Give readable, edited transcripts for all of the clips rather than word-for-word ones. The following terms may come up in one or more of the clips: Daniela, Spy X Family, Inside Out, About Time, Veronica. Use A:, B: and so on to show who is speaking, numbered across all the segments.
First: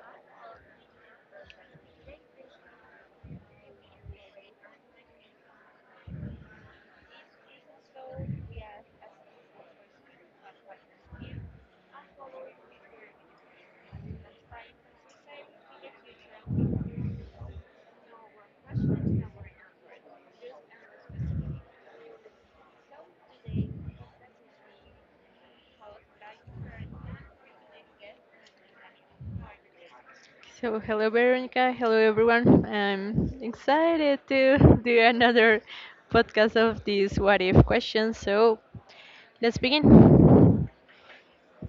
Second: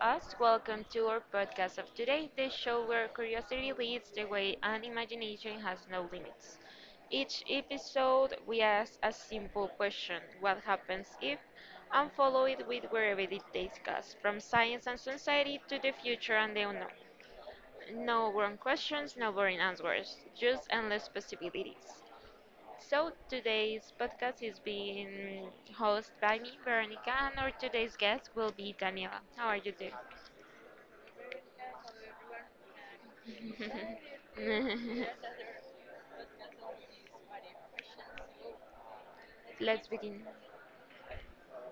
A: us. Welcome to our podcast of today, the show where curiosity leads the way and imagination has no limits. Each episode, we ask a simple question, what happens if? And follow it with wherever it takes us, from science and society to the future and the unknown. No wrong questions, no boring answers, just endless possibilities. So today's podcast is being hosted by me, Veronica, and our today's guest will be Daniela. How are you doing?
B: Hello Veronica, hello everyone. I'm excited to do another podcast of these what if questions. Let's
A: Let's be.
B: begin.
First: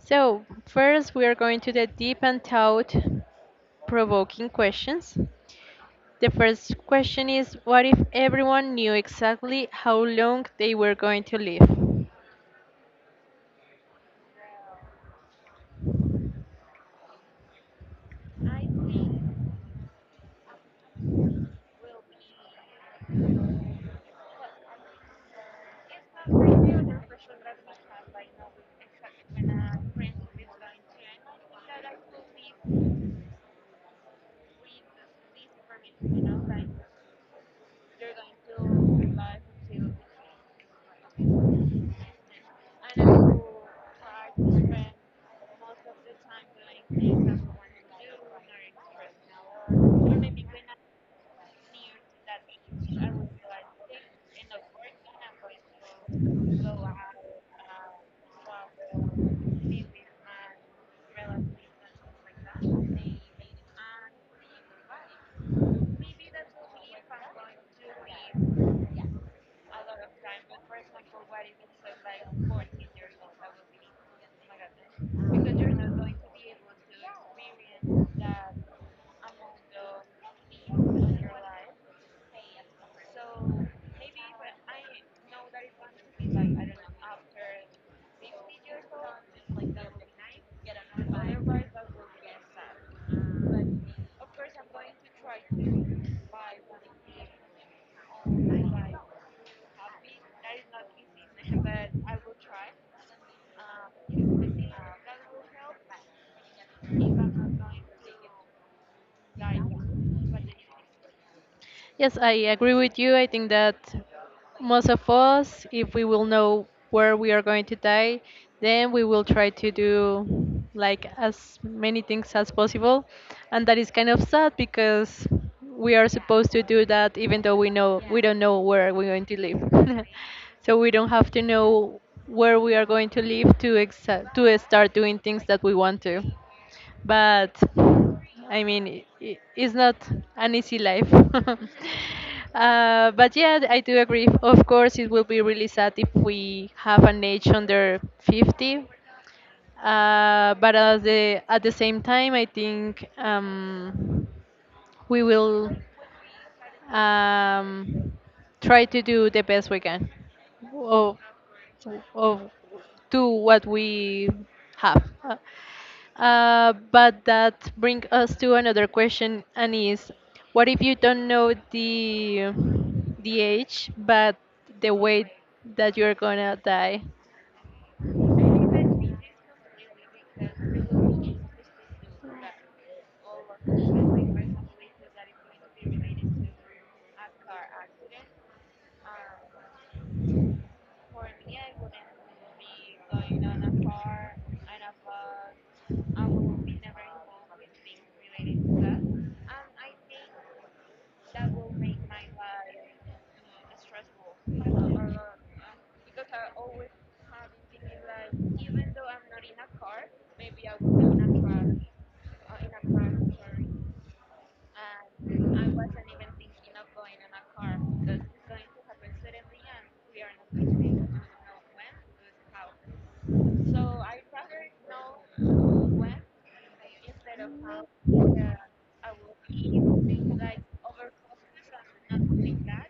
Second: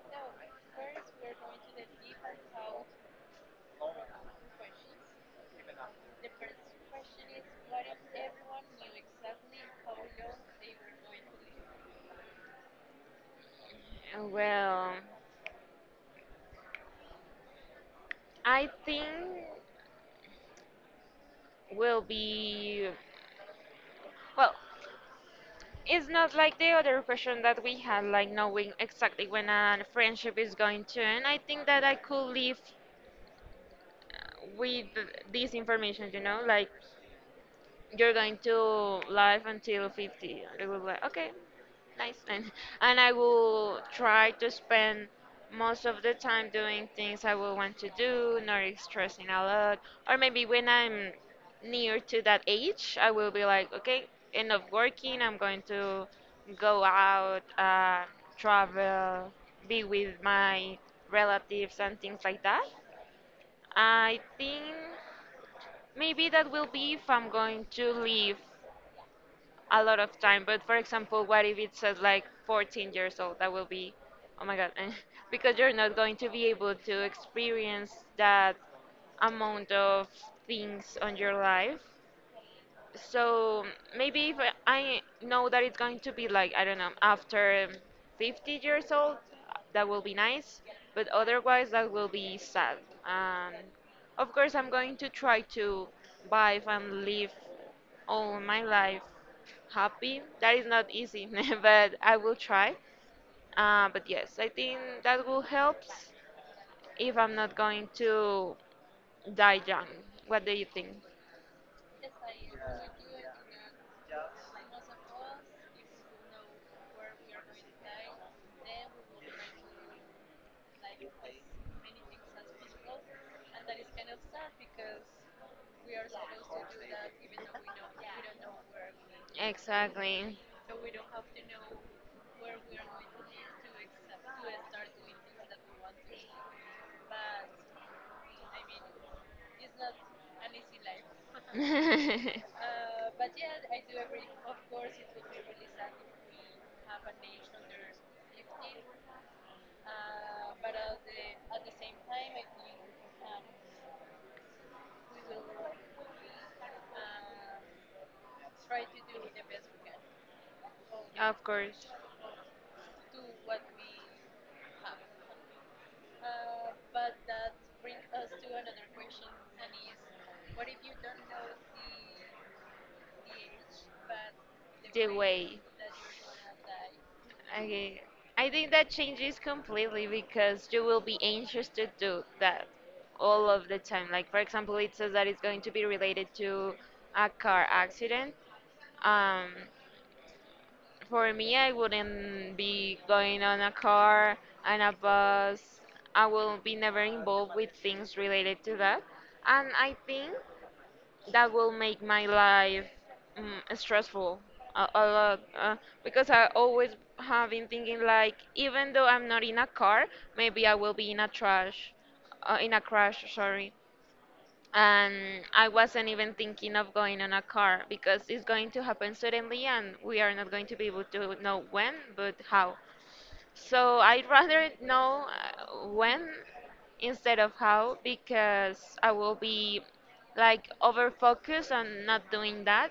B: So, first we are going to the deep and thought provoking questions. The first question is, what if everyone knew exactly how long they were going to live?
A: Well, I think will be. Well, it's not like the other question that we had, like knowing exactly when a friendship is going to end. I think that I could live uh, with this information, you know, like you're going to live until 50. And they will be like, okay, license, and I will try to spend most of the time doing things I will want to do, not stressing a lot. Or maybe when I'm near to that age, I will be like, okay, enough working, I'm going to go out, travel, be with my relatives and things like that. I think maybe that will be if I'm going to leave a lot of time. But for example, what if it says like 14 years old? That will be, oh my God, because you're not going to be able to experience that amount of things on your life. So maybe if I know that it's going to be like, I don't know, after 50 years old, that will be nice. But otherwise, that will be sad. Um, of course, I'm going to try to vibe and live all my life happy. That is not easy, but I will try. But yes, I think that will help if I'm not going to die young. What do you think?
B: Yes, I agree with you. I think that most of us, if we will know where we are going to die, then we will try to do like as many things as possible. And that is kind of sad because we are supposed to do that even though we know we don't know where we're going to live.
A: Exactly.
B: So we don't have to know where we are going to live to to start doing things that we want to, but I mean, it's not an easy life. But yeah, I do agree. Of course, it will be really sad if we have an age under 50. But at the same time, I think, we will, um, try to do the best we can of,
A: Of course.
B: of to what we have. But that brings us to another question, and is, what if you don't know the age, but the
A: The
B: way
A: way.
B: that you're gonna die?
A: Okay. I think that changes completely because you will be anxious to do that all of the time. Like, for example, it says that it's going to be related to a car accident. Um, for me, I wouldn't be going on a car and a bus. I will be never involved with things related to that. And I think that will make my life stressful a lot, because I always have been thinking like, even though I'm not in a car, maybe I will be in a trash, in a crash, sorry, and I wasn't even thinking of going on a car because it's going to happen suddenly and we are not going to be able to know when but how. So I'd rather know when instead of how, because I will be like over focused on not doing that,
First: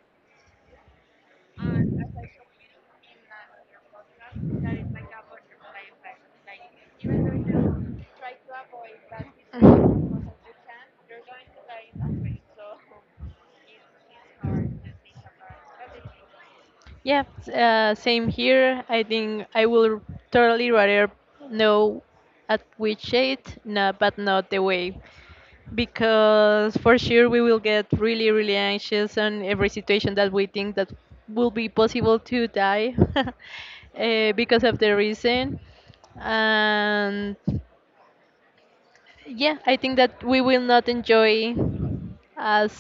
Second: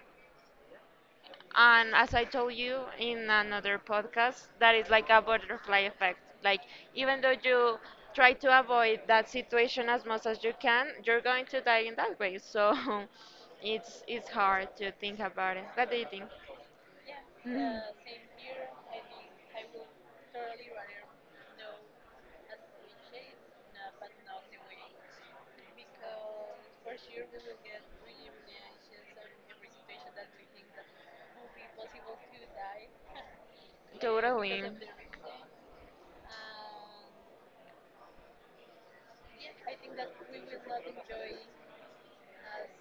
A: and as I told you in another podcast, that is like a butterfly effect. Like, even though you try to avoid that situation as much as you can, you're going to die in that way. So it's hard to think about it. What do you think?
B: Yeah, same here. I think I will totally rather know at which age, no, but not the way, because for sure we will get really really anxious on every situation that we think that will be possible to die because
A: Totally.
B: of the reason. And yeah, I think that we will not enjoy as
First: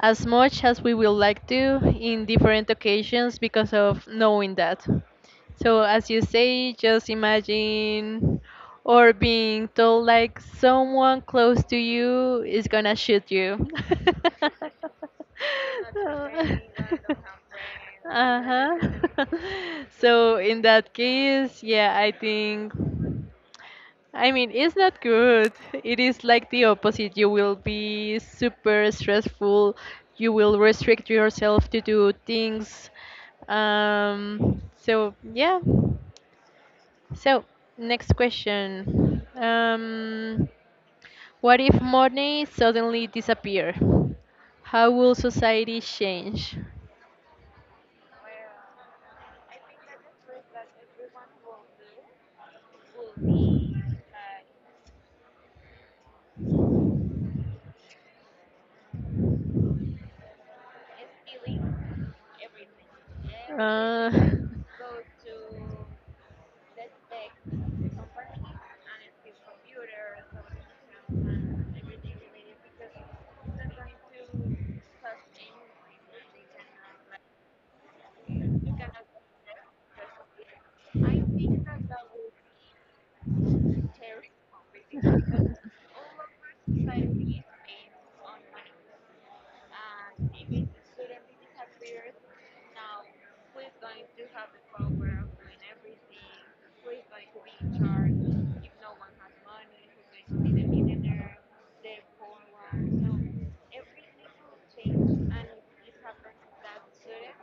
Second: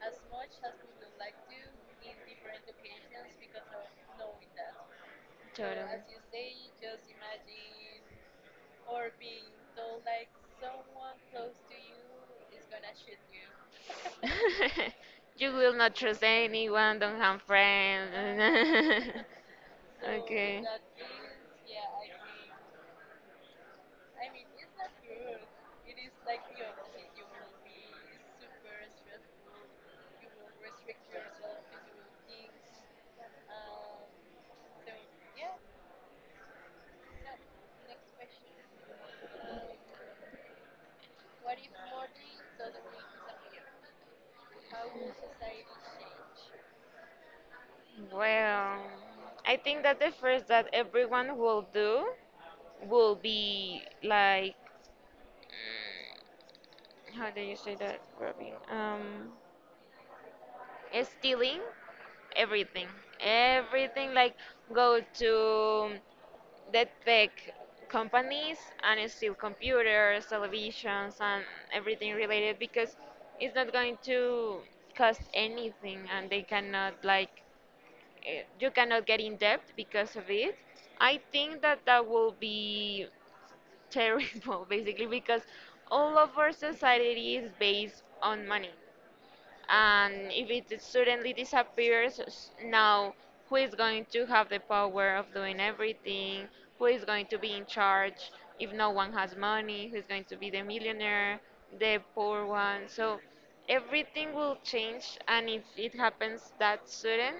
B: much as we would like to in different occasions because of knowing that. So
A: Totally.
B: as you say, just imagine or being told like someone close to you is gonna shoot you.
A: You will not trust anyone, don't have friends.
B: Uh huh. So
A: Okay.
B: in that case, yeah, I think. I mean, it's not good. It is like the opposite. You will be super stressful. You will restrict yourself to do things. So, yeah. So, next question. What if money suddenly disappear? How will society change?
A: Well, I think that the first that everyone will do will be like, mm, how do you say that, Robin? Stealing everything,
B: Uh,
A: everything, like go to the tech companies and steal computers, televisions, and everything related because it's not going to cost anything and they cannot like, you cannot get in debt because of it. I think that will be terrible, basically, because all of our society is based on money. And if it suddenly disappears, s- now who is going to have the power of doing everything? Who is going to be in charge if no one has money? Who's going to be the millionaire, the poor one? So everything will change, and if it happens that sudden,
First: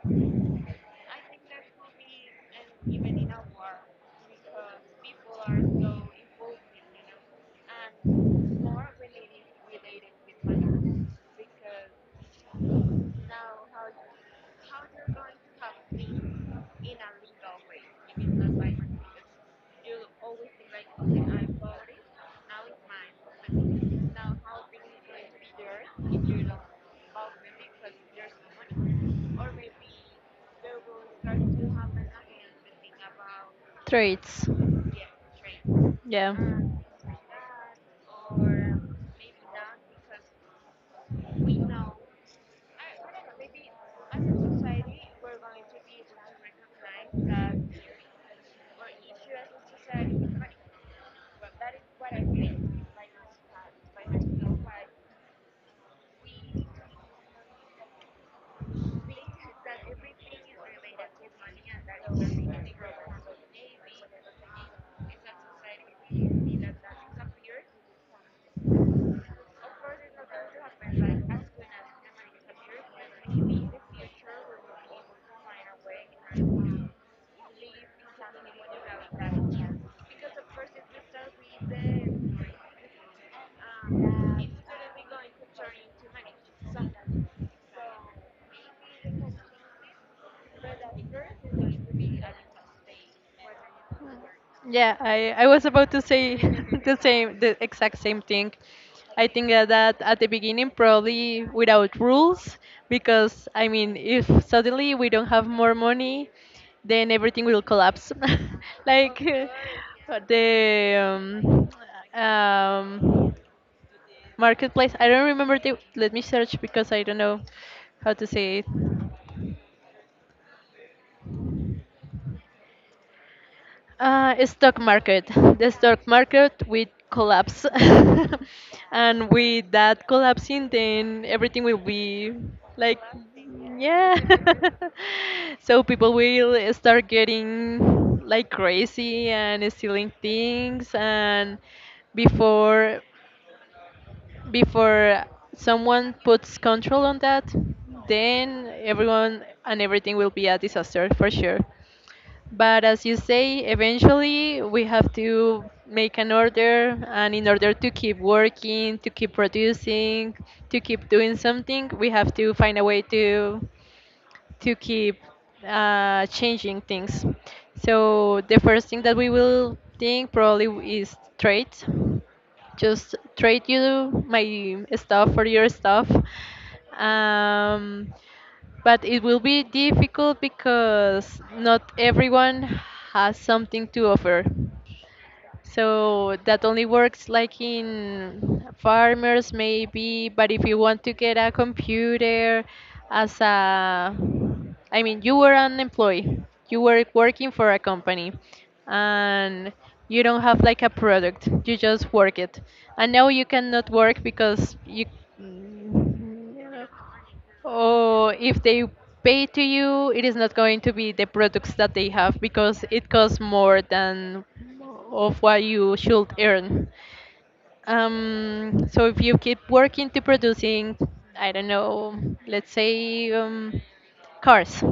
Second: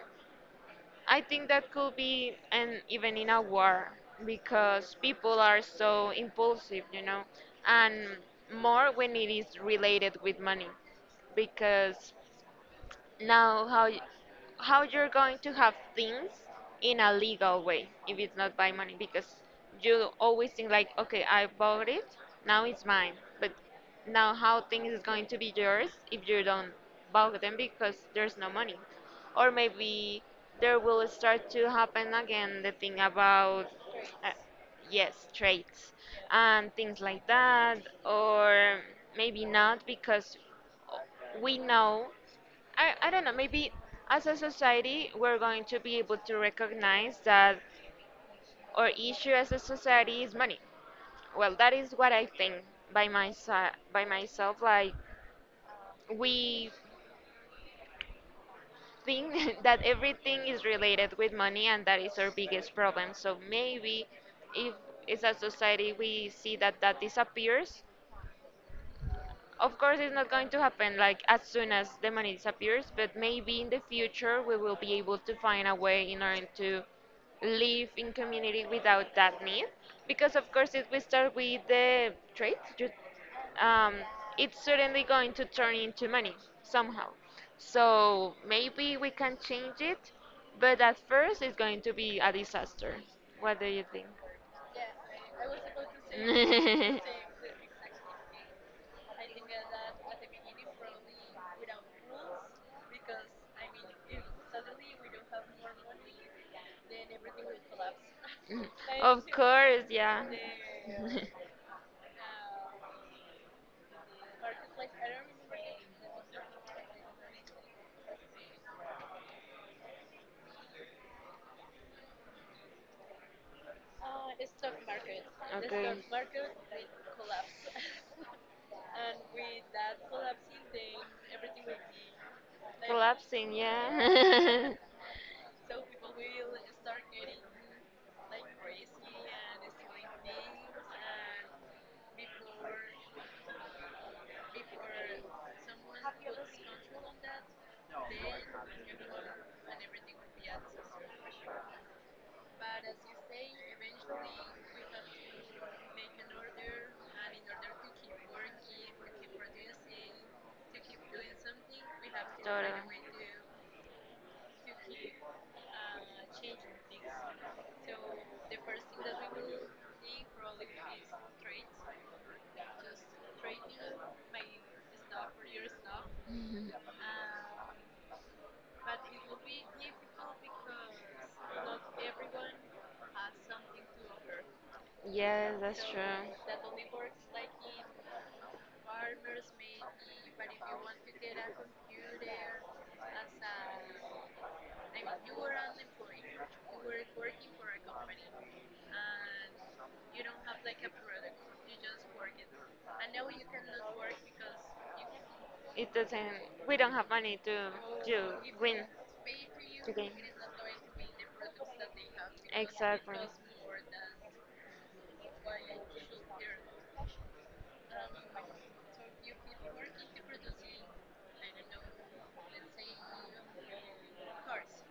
A: I think that could be, and even in a war, because people are so impulsive, you know, and more when it is related with money, because now how you're going to have things in a legal way if it's not by money? Because you always think like, okay, I bought it, now it's mine. But now how things is going to be yours if you don't buy them, because there's no money? Or maybe there will start to happen again the thing about uh,
B: Traits.
A: yes, traits
B: Yeah.
A: and things like that. Or maybe not, because we know, I don't know, maybe as a society, we're going to be able to recognize that our issue as a society is money. Well, that is what I think by myself. Like, we think that everything is related with money, and that is our biggest problem. So maybe if as a society we see that that disappears, of course, it's not going to happen like as soon as the money disappears, but maybe in the future we will be able to find a way in order to live in community without that need. Because of course, if we start with the trade, um, it's certainly going to turn into money somehow. So maybe we can change it, but at first it's going to be a disaster. What do you think?
B: Yeah, I was about to say the same, the exact same thing. I think that at the beginning, probably without rules, because I mean, if suddenly we don't have more money, then everything will collapse.
A: Mm.
B: Like
A: Of course, yeah.
B: the um, marketplace. I don't remember the. Let me search because I don't know how to say it. Stock market. The
A: Okay.
B: stock market will collapse, and with that collapsing, then everything will be like,
A: Collapsing,
B: yeah.
A: yeah.
B: So people will start getting like crazy and stealing things, and before before someone puts control on that, then everyone and everything will be a disaster for sure. But as you say, eventually we have to make an order, and in order to keep working, to keep producing, to keep doing something, we have to find a way
A: Totally.
B: to keep changing things. So the first thing that we will think probably is trade. Just trade you my stuff for your stuff. Um, but it will be difficult because not everyone has something to offer.
A: Yes, that's
B: So that only works
A: true.
B: like in farmers maybe, but if you want to get a computer as a, I mean you were an employee. You were working for a company and you don't have like a product. You just work it. And now you cannot work because you,
A: It doesn't. We don't have money to
B: or if they
A: win
B: pay to
A: the
B: you,
A: game.
B: it is not going to be the products that they have because it
A: Exactly.
B: costs more than of what you should earn. So if you keep working to producing, I don't know, let's say, cars,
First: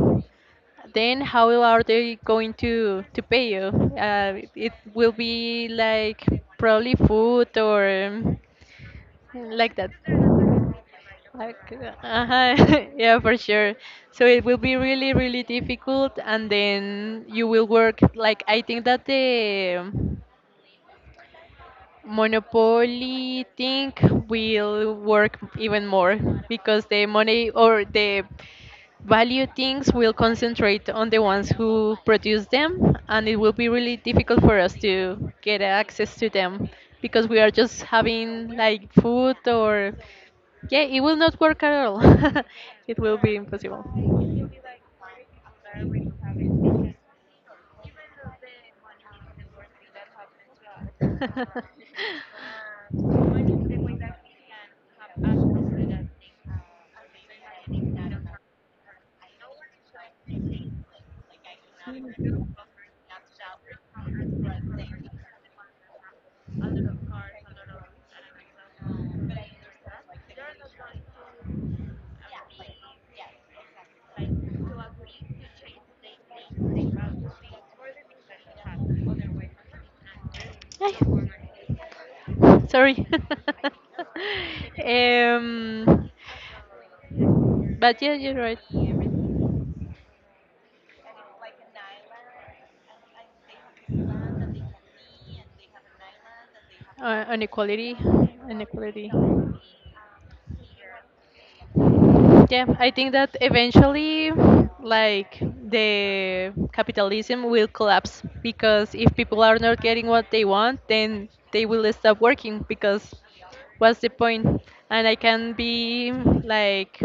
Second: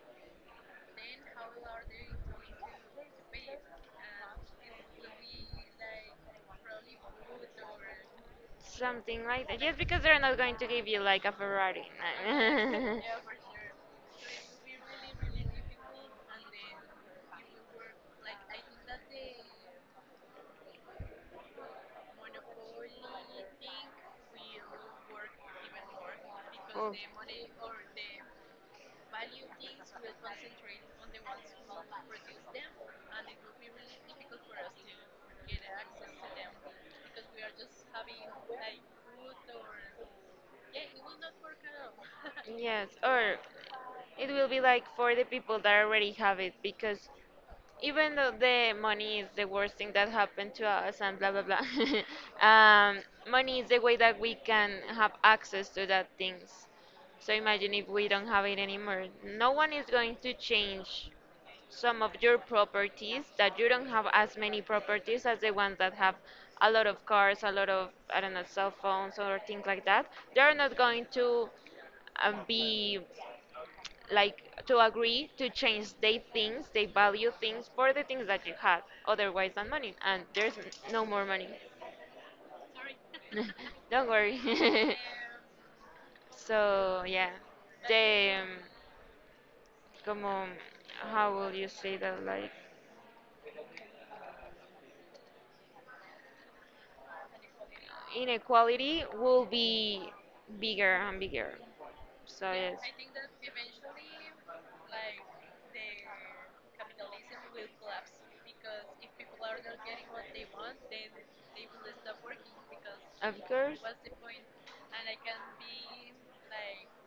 B: then how are they going to pay you? It will be like probably food or,
A: Something like that.
B: like
A: Just
B: that.
A: because they're not going to give you like a
B: Like,
A: Ferrari.
B: uh, yeah, for sure. So it will be really, really difficult, and then you will work. Like, I think that the monopoly thing will work even more because
A: Oh.
B: the money or the value things will concentrate on the ones who produce them, and it will be really difficult for us to get access to them because we are just having like food or, yeah, it will not work at all.
A: Yes,
B: It will
A: or
B: be impossible.
A: it will be like for the people that already have it, because even though the money is the worst thing that happened to us and blah blah blah, um, money is the way that we can have access to that things. So imagine if we don't have it anymore. No one is going to change some of your properties that you don't have as many properties as the ones that have a lot of cars, a lot of, I don't know, cell phones or things like that. They're not going to be like to agree to change they things they value things for the things that you have otherwise than money, and there's
B: Ay,
A: no more money.
B: sorry.
A: Don't worry.
B: um,
A: So yeah,
B: but yeah,
A: the
B: you're right.
A: como how will you say that, like
B: Have inequality,
A: inequality
B: inequality,
A: will be bigger and bigger. So
B: yeah,
A: yes,
B: I think that eventually, like the capitalism will collapse because if people are not getting what they want, then they will stop working because
A: of course.
B: what's the point? And I can be like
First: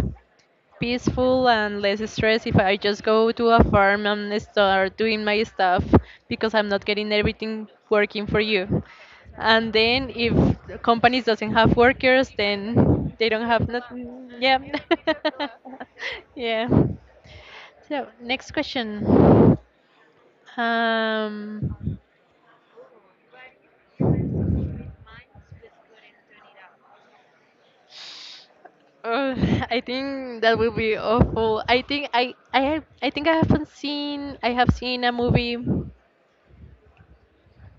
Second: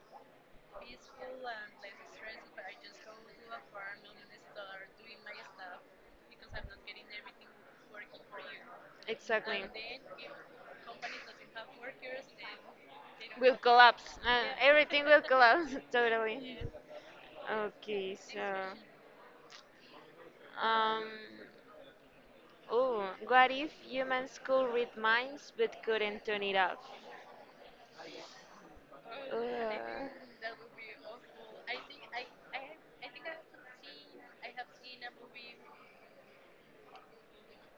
B: peaceful and less stress if I just go to a farm and start doing my stuff because I'm not getting everything working for you.
A: Exactly.
B: And then if companies doesn't have workers, then they don't
A: Will
B: have
A: collapse.
B: nothing. Yeah.
A: Everything will collapse. Totally.
B: Yeah. So
A: Okay, so.
B: next question.
A: Um.
B: Um,
A: Oh, what if humans could read minds but couldn't turn it off?
B: oh, I
A: Uh,
B: think that will be awful. I think I think I haven't seen I have seen a movie.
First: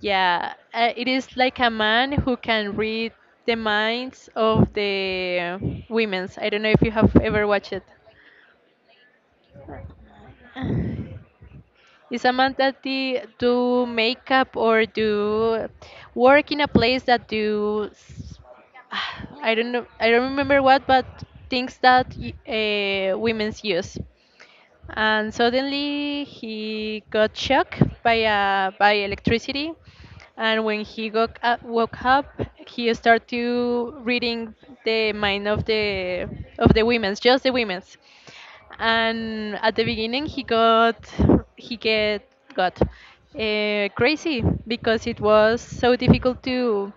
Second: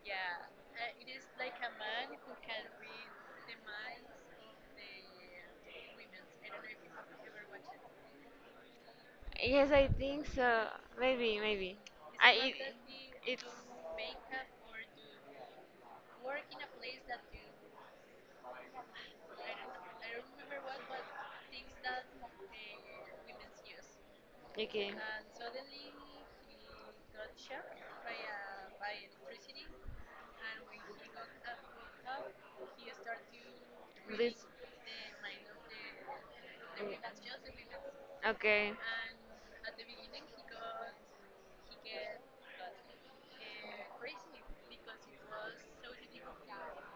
B: Yeah, it is like a man who can read the minds of the women's. I don't know if you have ever watched it.
A: yes, I think so. Maybe, maybe.
B: Is
A: I.
B: a man
A: It,
B: that the,
A: it's.
B: do makeup or do work in a place that do I don't know, I don't remember what, but things that women's use.
A: Okay.
B: And suddenly he got shocked by electricity, and when he got, woke up, he started to reading
A: This
B: the mind of the women's, just the women's.
A: okay.
B: And at the beginning he get got crazy because it was so difficult to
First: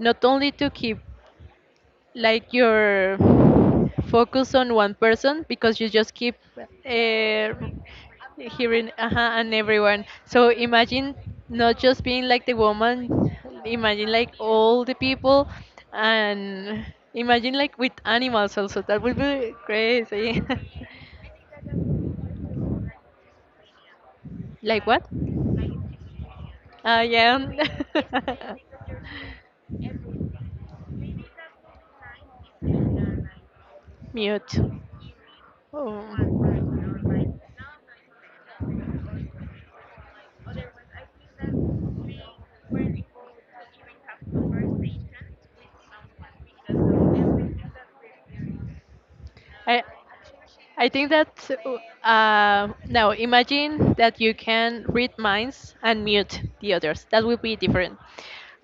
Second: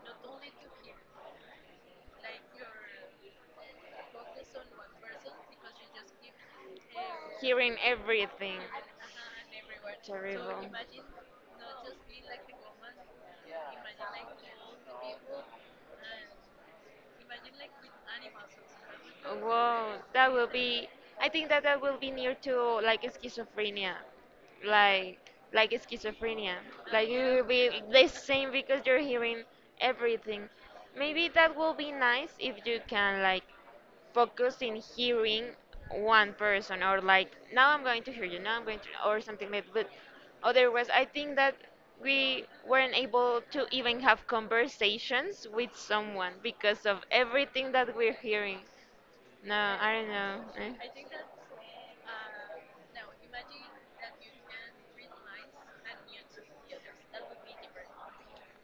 B: not only to keep like your focus on one person because you just keep
A: Hearing everything.
B: hearing and everyone. So
A: Terrible.
B: imagine not just being like the woman, imagine like all the people, and imagine like with animals also. That would be
A: Whoa, that
B: crazy.
A: will be. I think that will be near to like schizophrenia,
B: Like what?
A: like schizophrenia. Like you
B: Yeah.
A: will be the same because you're hearing everything. Maybe that will be nice if you can like focus
B: Mute.
A: in hearing one
B: Oh.
A: person, or like, now I'm going to hear you, now I'm going to, or something like. But otherwise I think that we weren't able to even have conversations with someone because of everything that we're hearing. No,
B: I,
A: I don't know. Eh?
B: I think that, no, imagine that you can read minds and mute the others. That would be different.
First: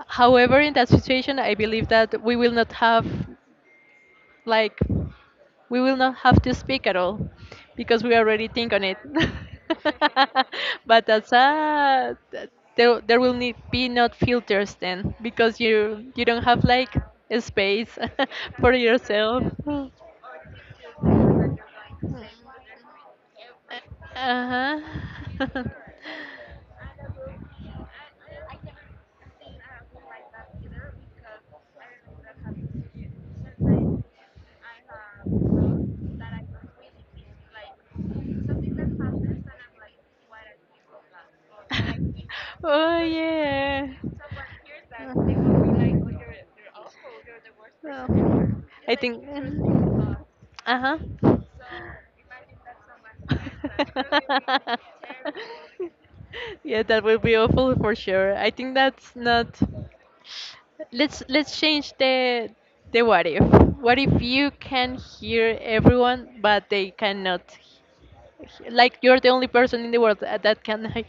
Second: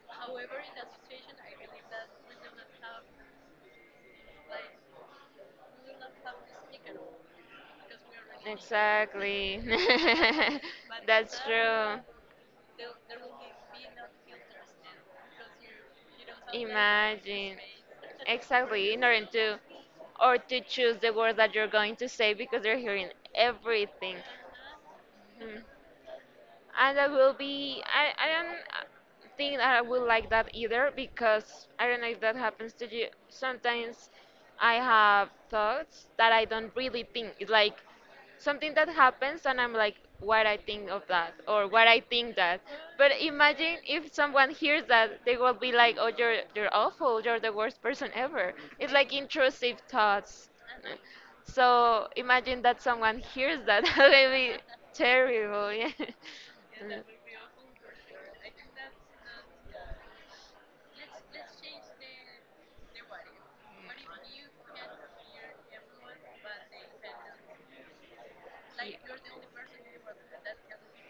B: However, in that situation, I believe that we will not have like, we will not have to speak at all because we already think on it.
A: Exactly.
B: But that's
A: That's true.
B: there will need be not filters then because you don't have like a
A: Imagine.
B: space for
A: Exactly. In order
B: yourself.
A: to or to choose the words that you're going to say because they're hearing everything.
B: Uh
A: Hmm.
B: huh.
A: And I will be, I don't, think that I would like that either, because I don't know if that happens to you. Sometimes I have thoughts that I don't really think. It's like something that happens and I'm like, what I think of that, or what I think that.
B: Oh
A: But imagine
B: yeah.
A: if someone hears that, they will be like, oh, you're awful. You're the worst person
B: Oh.
A: ever. It's
B: I
A: like
B: think.
A: intrusive thoughts.
B: Uh huh.
A: So imagine that someone hears that. That would be terrible. Yeah.
B: Yeah,
A: Mm. Yeah.
B: that will be awful for sure. I think that's not. Let's change the what if. What if you can hear everyone but they cannot, like you're the only person in the world that can like,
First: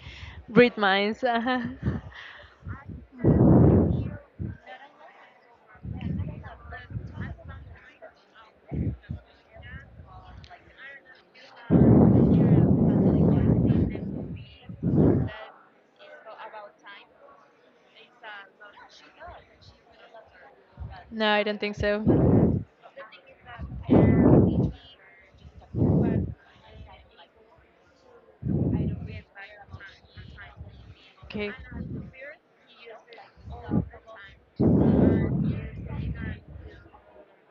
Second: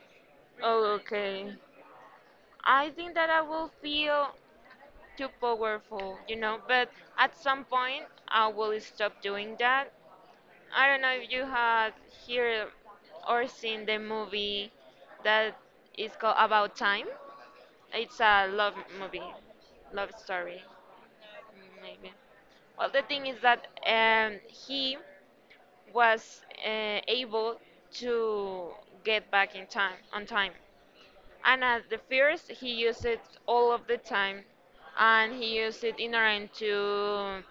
B: read
A: Oh,
B: minds.
A: okay. I think that I will feel too powerful, you know, but at some point I will
B: Uh-huh.
A: stop doing that. I don't know if you had heard or seen the movie that is called About Time. It's a love movie, love story,
B: No, I don't think
A: maybe.
B: so.
A: Well, the thing is that he was able to get back in time on time,
B: Okay.
A: and at the first he used it all of the time, and he used it in order to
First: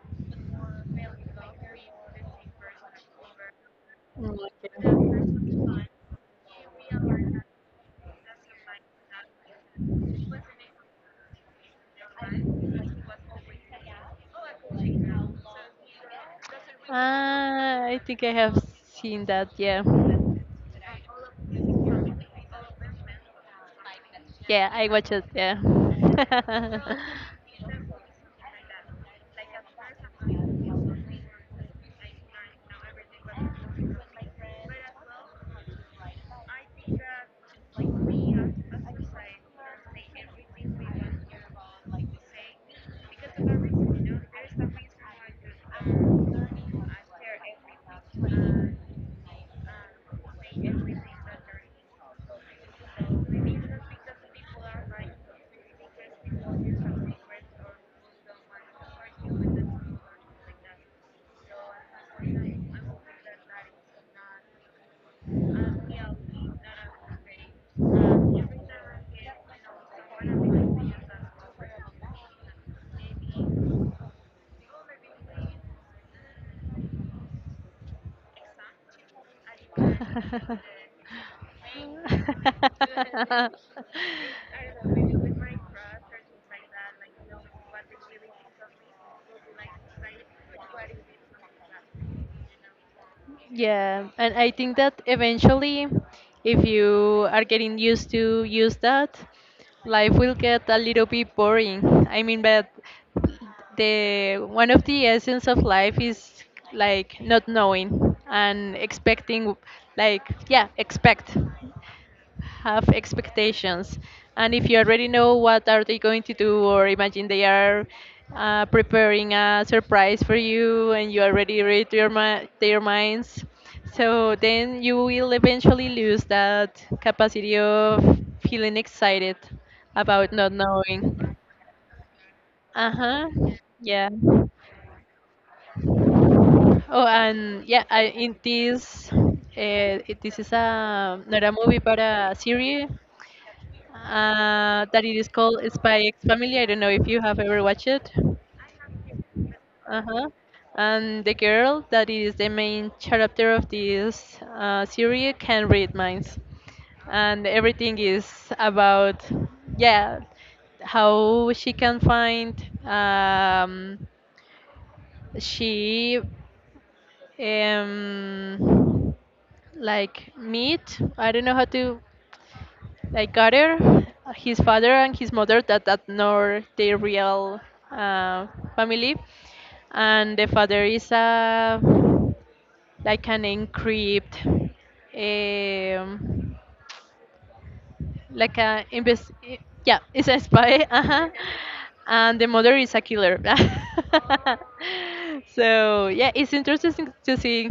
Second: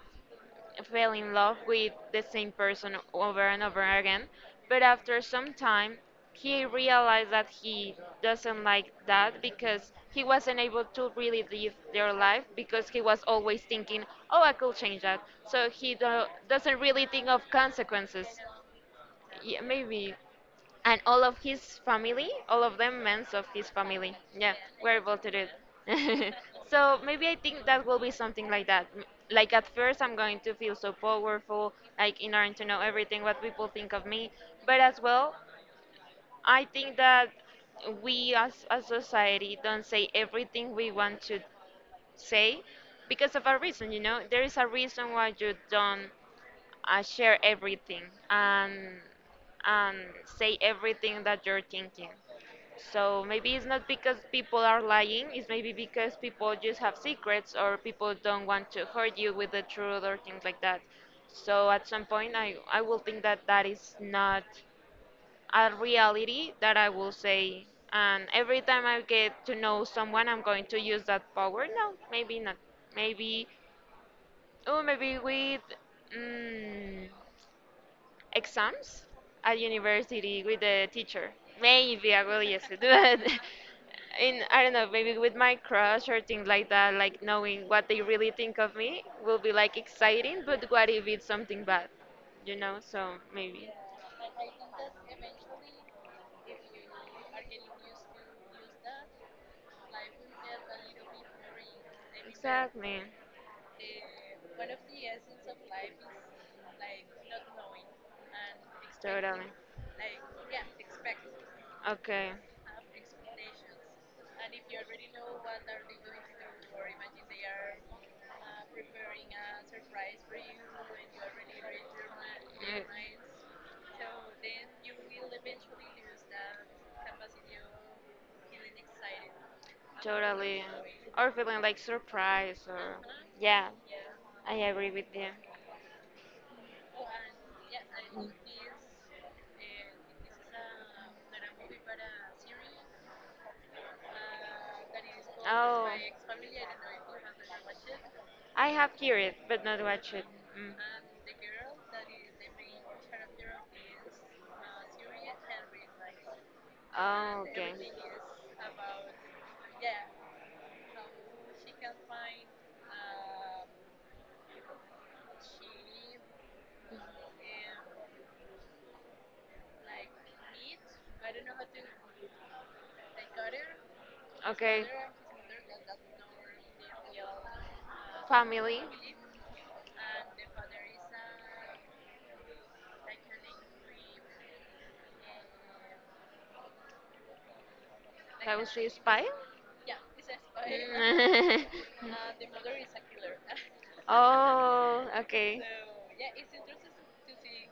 A: fell in love with the same person over and over again,
B: Mm,
A: but after some time, he realized that he doesn't like that because he wasn't able to really live their life
B: okay.
A: because he was always thinking, oh, I could change that. So he doesn't really think of
B: Ah, I think
A: consequences.
B: I have seen that.
A: Yeah,
B: Yeah.
A: maybe, and all of his family, all of them members of his family. Yeah,
B: Yeah, I
A: were
B: watch
A: able
B: it.
A: to do it. So maybe I think that will be something like that. M- Like at first, I'm going to feel so powerful, like in order to know everything what people think of me. But as well, I think that we as a society don't say everything we want to say because of a reason. You know, there is a
B: Yeah.
A: reason why you don't I share everything and and say everything that you're thinking. So maybe it's not because people are lying, it's maybe because people just have secrets or people don't want to hurt you with the truth or things like that. So at some point I will think that that is not a reality that I will say and every time I get to know someone I'm going to use that power. No, maybe not. Maybe oh maybe with mm, exams at university with the teacher. Maybe I will use it, in I don't know, maybe with my crush or things like that, like knowing what they really think of me will be like exciting. But what if it's something bad, you know? So maybe.
B: Yeah, and I think that eventually, if you are getting used to use that, life will get a little bit boring. I mean, but
A: Exactly.
B: the one of the essence of life is like not knowing and
A: Totally.
B: expecting, like yeah, expect,
A: Okay.
B: have expectations, and if you already know what are they going to do, or imagine they are preparing a
A: Yes.
B: surprise for you and you already read their, their minds, so then you will eventually lose that capacity of feeling excited about not
A: Totally. Or
B: knowing.
A: feeling like surprised or
B: Uh-huh.
A: yeah,
B: Yeah.
A: I agree with you.
B: Oh, and yeah, I, in this, this is a not a movie but a series, that it is called
A: Oh,
B: Spy X Family. I don't know if you have ever watched it.
A: I have heard it, but not
B: Uh
A: watched it.
B: huh.
A: Mm.
B: And the girl that is the main character of this series can read minds,
A: Oh,
B: and
A: okay.
B: everything is about, yeah, how she can find, um, she um, like meat. I don't know how to, like Carter, his
A: Okay.
B: father and his mother, that nor their real uh,
A: Family.
B: family, and the father is a, like an encrypt. Um,
A: If I
B: like
A: would
B: a
A: say spy.
B: invest, yeah, it's a spy. Uh-huh.
A: Mm.
B: And the mother is a killer.
A: oh, okay.
B: So yeah, it's interesting to see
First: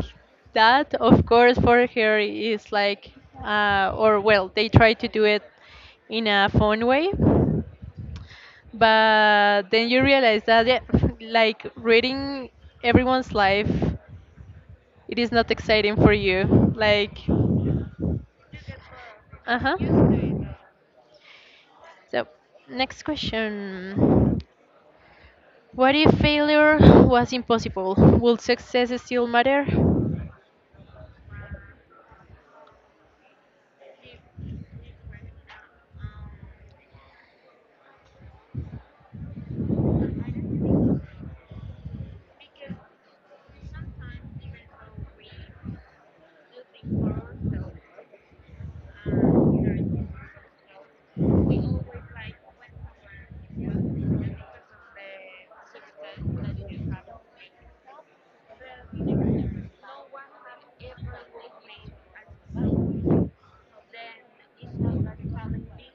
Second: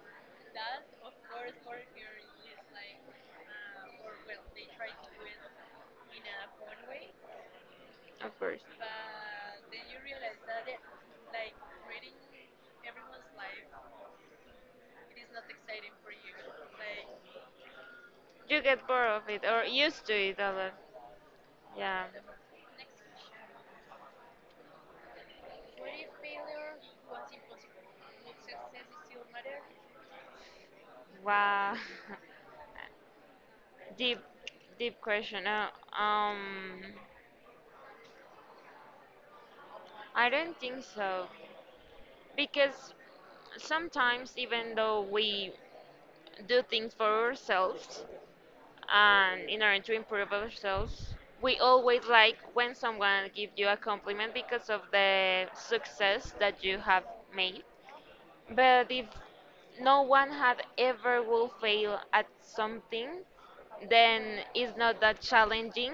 B: that of course for her is like or well, they try to do it in a fun way,
A: Of course.
B: but then you realize that yeah, like reading everyone's life, it is not exciting for you, like,
A: You get bored of it or used to
B: uh-huh.
A: it a lot. Yeah.
B: So next question. What if failure was impossible? Would success still matter?
A: Wow. deep, deep question. Um, I don't think so, because sometimes even though we do things for ourselves and in order to improve ourselves we always like when someone gives you a compliment because of the success that you have made. But if no one had ever will fail at something, then it's not that challenging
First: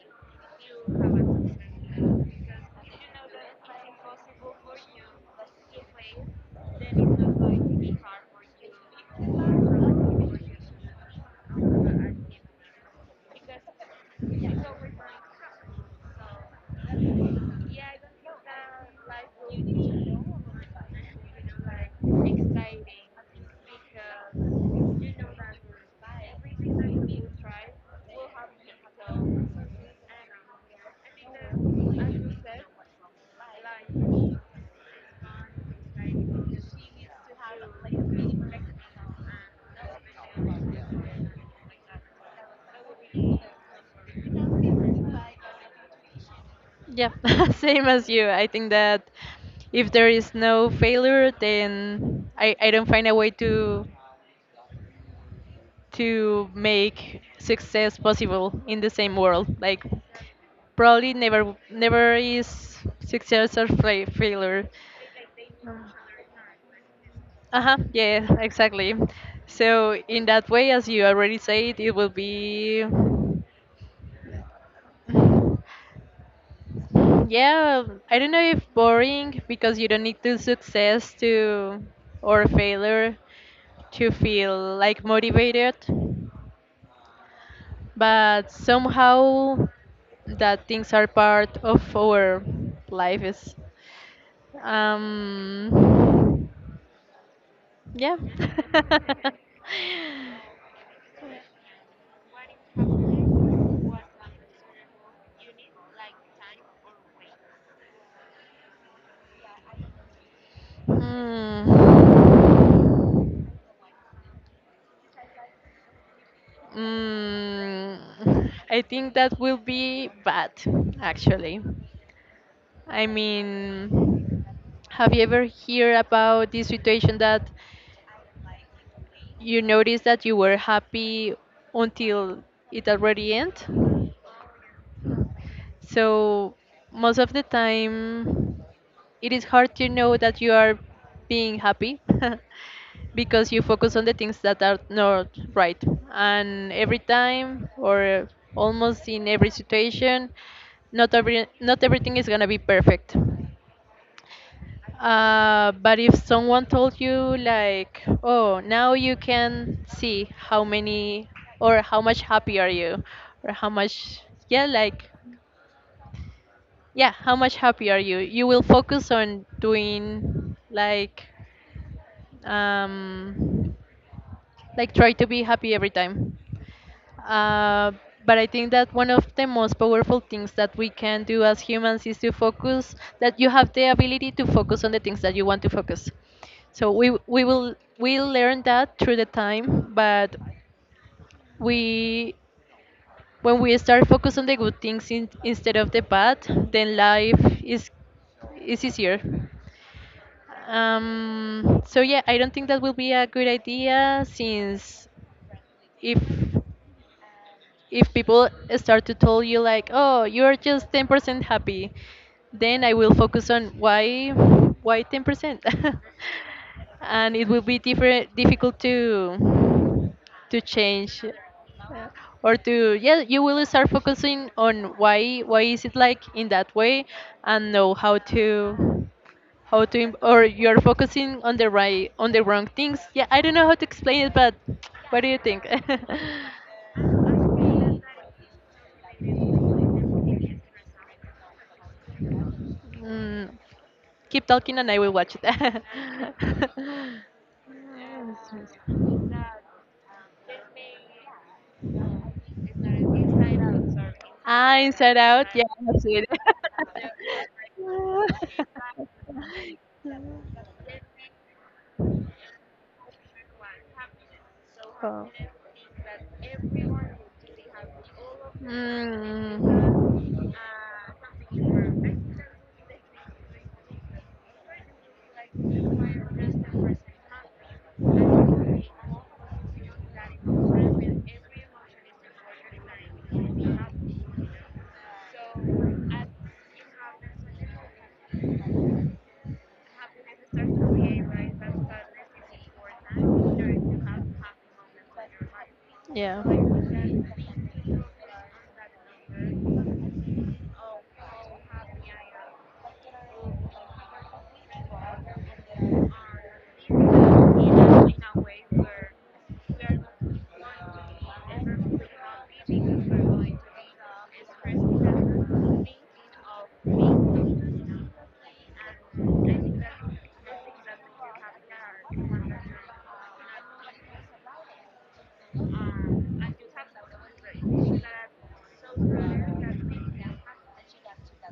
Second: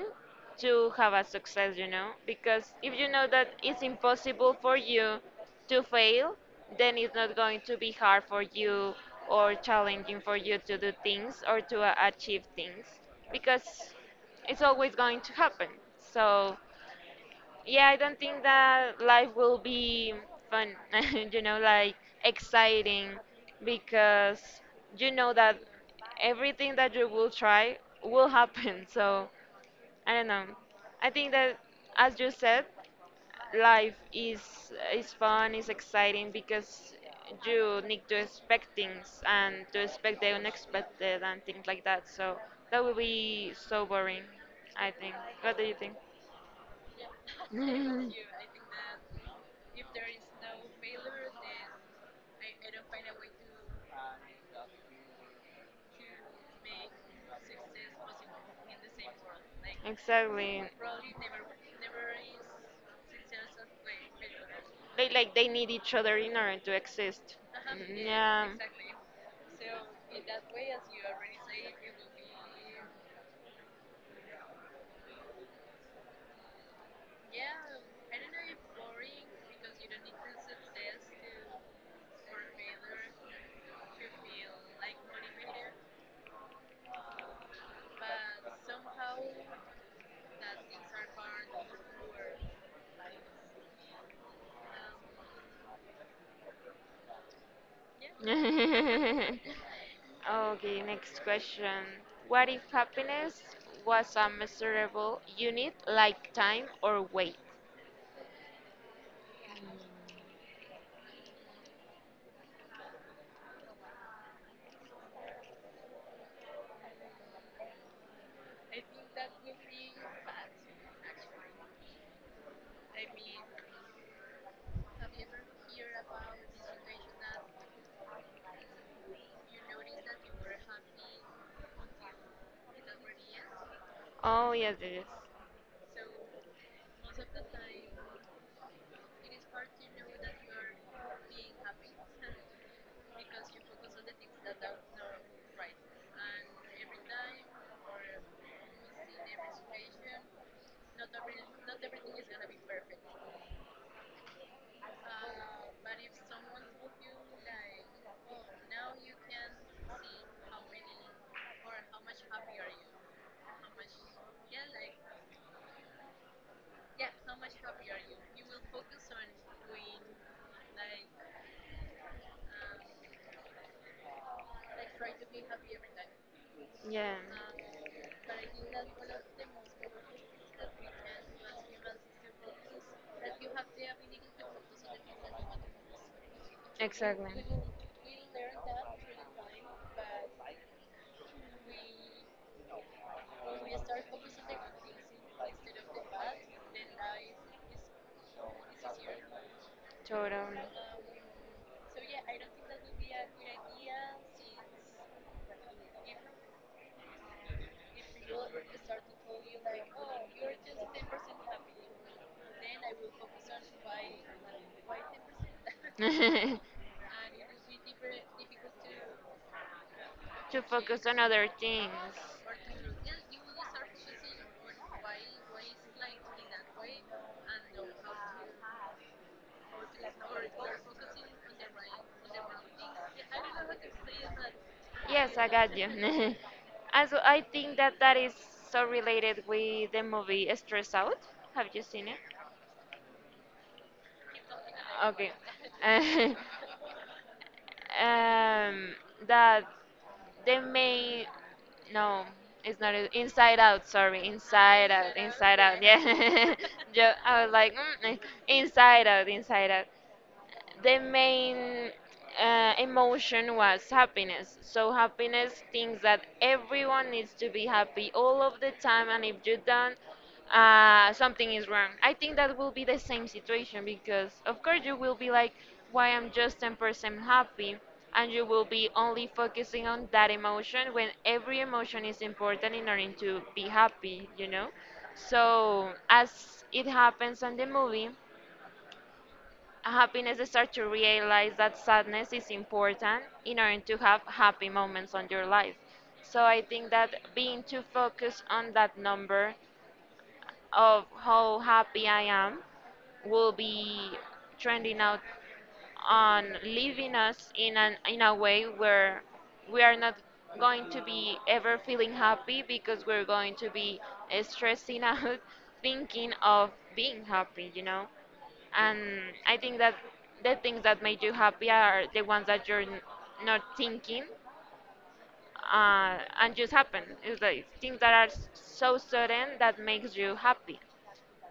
A: to have a success, you know? Because if you know that it's impossible for you to fail, then it's not going to be hard for you or challenging for you to do things or to achieve things because it's always going to happen. So yeah, I don't think that life will be fun, you know, like exciting, because you know that everything that you will try will happen. So, I don't know. I think that as you said, life is fun, is exciting because you need to expect things and to expect the unexpected and things like that. So, that will be so boring, I think. What do you think?
B: Yeah, same as you. I think that if there is no failure, then I don't find a way to make success possible in the same world. Like
A: Exactly.
B: probably never is success or failure.
A: They like they need each other in order to exist.
B: Uh huh. Yeah,
A: Yeah.
B: exactly. So in that way, as you already said, it will be, yeah, I don't know if boring because you don't need to success to, or failure to feel like motivated, but somehow that things are part of our life is, um yeah.
A: okay, next question. What if happiness was a measurable unit like time or weight?
B: Hmm. Mm, I think that will be bad, actually. I mean, have you ever heard about this situation that you noticed that you were happy until it already end?
A: Oh, yes, it is.
B: So most of the time, it is hard to know that you are being happy because you focus on the things that are not right. And every time, or almost in every situation, not everything is gonna be perfect. But if someone told you like, oh, now you can see how many or how much happy are you, or how much, yeah, like, yeah, how much happy are you? You will focus on doing um, like try to be happy every time.
A: Yeah.
B: Uh, but I think that one of the most powerful things that we can do as humans is to focus, that you have the ability to focus on the things that you want to focus. So we
A: Exactly.
B: will we learn that through the time, but we when we start focus on the good things instead of the bad, then life is easier.
A: Totally.
B: So yeah, I don't think that will be a good idea since if if people start to tell you like, oh, you're just 10% happy, then I will focus on why 10%. And it will be different difficult to
A: to focus on
B: change,
A: other things.
B: or to, yeah, you will start focusing on why is it like in that way, and know how to im- or you're focusing on the right on the wrong things. Yeah, I don't know how to explain it, but what do
A: Yes,
B: you
A: I
B: think?
A: got you. And so I think that that is so related with the movie Stress Out. Have you seen it?
B: Mm. Keep talking and I will
A: Okay.
B: watch it.
A: um, that they may
B: Yes,
A: no, it's not it- Inside Out.
B: yes.
A: Sorry,
B: Ah,
A: Inside Out,
B: Inside Out.
A: Inside
B: Yeah,
A: Out.
B: I
A: Yeah,
B: have seen it.
A: Jo- I was like mm, eh, Inside Out, Inside Out. The main emotion was happiness. So
B: Oh.
A: happiness thinks that everyone needs to be happy all of the time, and if you don't, something is wrong. I think that will be the same situation because, of course, you will be like, "Why I'm just
B: Mm.
A: 10% happy," and you will be only focusing on that emotion when every emotion is important in order to be happy. You know. So as it happens on the movie, Happiness start to realize that sadness is important in order to have happy moments on your life.
B: Yeah.
A: So I think that being too focused on that number of how happy I am
B: In
A: will be trending out on
B: a
A: leaving us in an in a way
B: way where
A: where we
B: are
A: are not going
B: not
A: to be ever
B: going to
A: feeling happy because we're going to be stressing out thinking of being happy, you know, and
B: be as present
A: I
B: as
A: think
B: me.
A: that the things that make you happy are the ones that you're n- not thinking and just happen. It's like things that are s- so sudden that makes you happy.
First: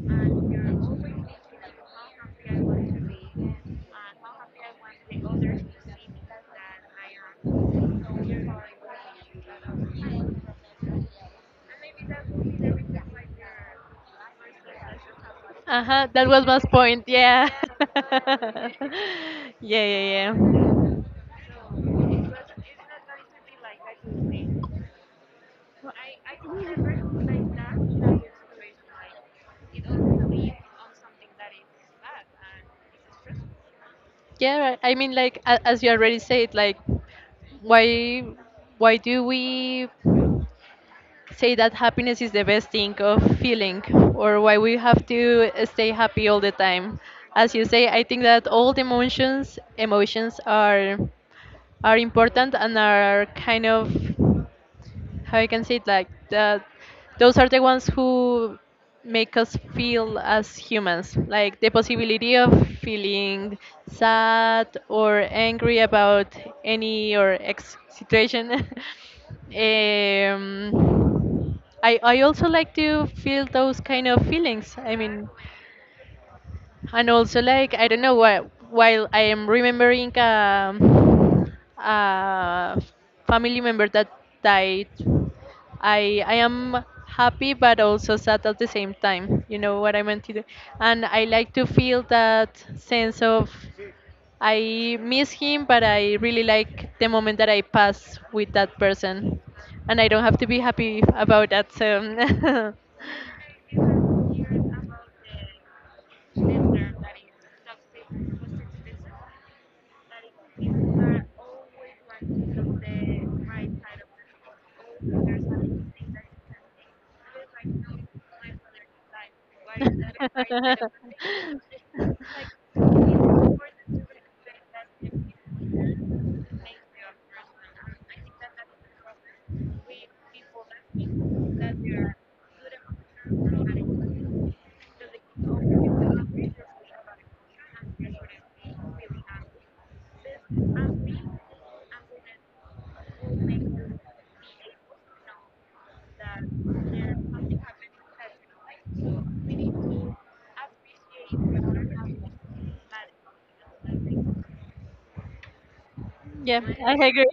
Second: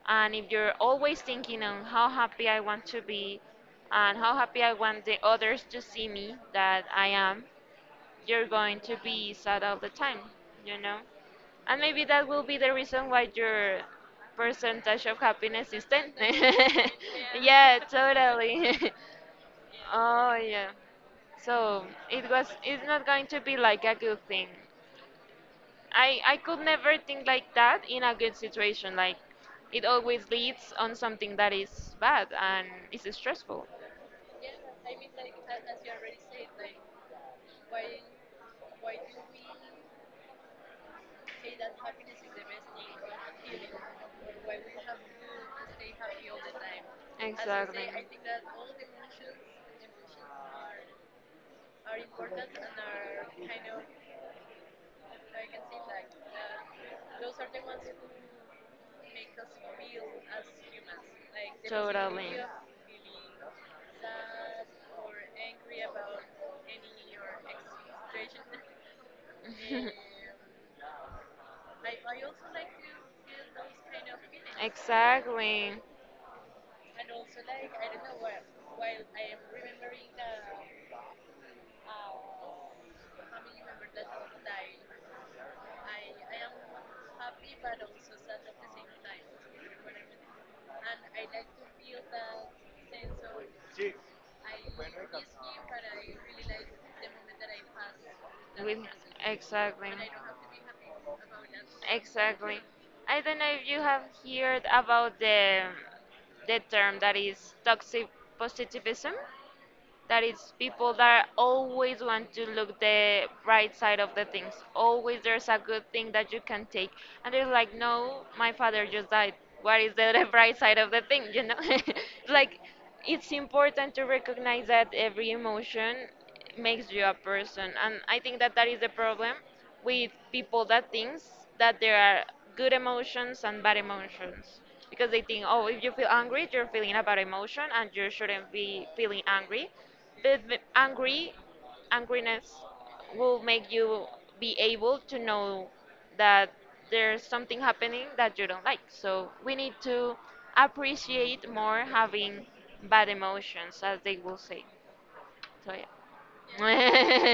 A: And if you're always thinking on how happy I want to be and how happy I want the others to see me that I am, you're going to be sad all the time, you know? And maybe that will be the reason why your percentage of happiness is
B: Uh-huh,
A: 10.
B: that was my point. Yeah.
A: yeah, totally.
B: Yeah, yeah,
A: oh, yeah.
B: yeah.
A: So it was, it's not going to be like a good thing. I could never think like that in a good situation. Like, it always leads on something that is bad and is stressful.
B: Yeah, I mean, like as you already said, like why why do we say that happiness is the best thing of feeling, or why we have to stay happy all the time? As you
A: Exactly.
B: say, I think that all the emotions are important, and are kind of, how you can say it, like that those are the ones who make us feel as humans like the possibility of feeling sad or angry about any or ex situation. um, I also like to feel those kind of feelings, I mean,
A: Exactly.
B: and also like, I don't know what, while I am remembering, a family member that died, I am happy but also sad at the same time. You know what I meant to do, and I like to feel that sense of, I miss him, but I really like the moment that I pass with
A: That
B: that
A: With person feels
B: person,
A: exactly.
B: and I don't have to be happy about that.
A: Exactly.
B: So.
A: I don't know if you have heard about the term that is toxic positivism. That is people that always want to look the bright side of the things. Always there's a good thing that you can take. And they're like, no, my father just died. What is the, the bright side of the thing, you know? like, it's important to recognize that every emotion makes you a person. And I think that that is the problem with people that thinks that there are good emotions and bad emotions, because they think oh if you feel angry you're feeling a bad emotion and you shouldn't be feeling angry, but the angry angriness will make you be able to know that there's something happening that you don't like, so we need to appreciate more having bad emotions as they will say. So yeah.
B: Yeah,
A: so
B: I agree.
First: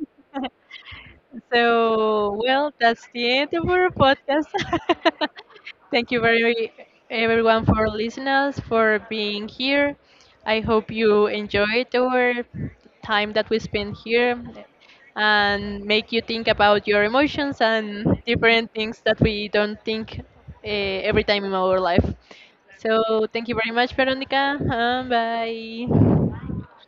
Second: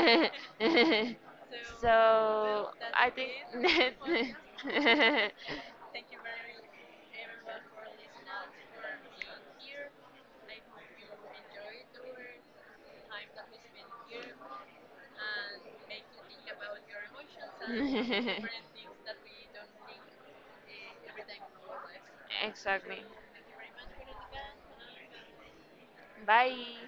B: So, well, that's
A: I think
B: the end of our podcast. Thank you very everyone for listening us, for being here. I hope you enjoyed our time that we spent here and make you think about your emotions and different things that we don't think uh, every time in our life.
A: exactly.
B: So, thank you very much, Veronica. And bye.
A: Bye.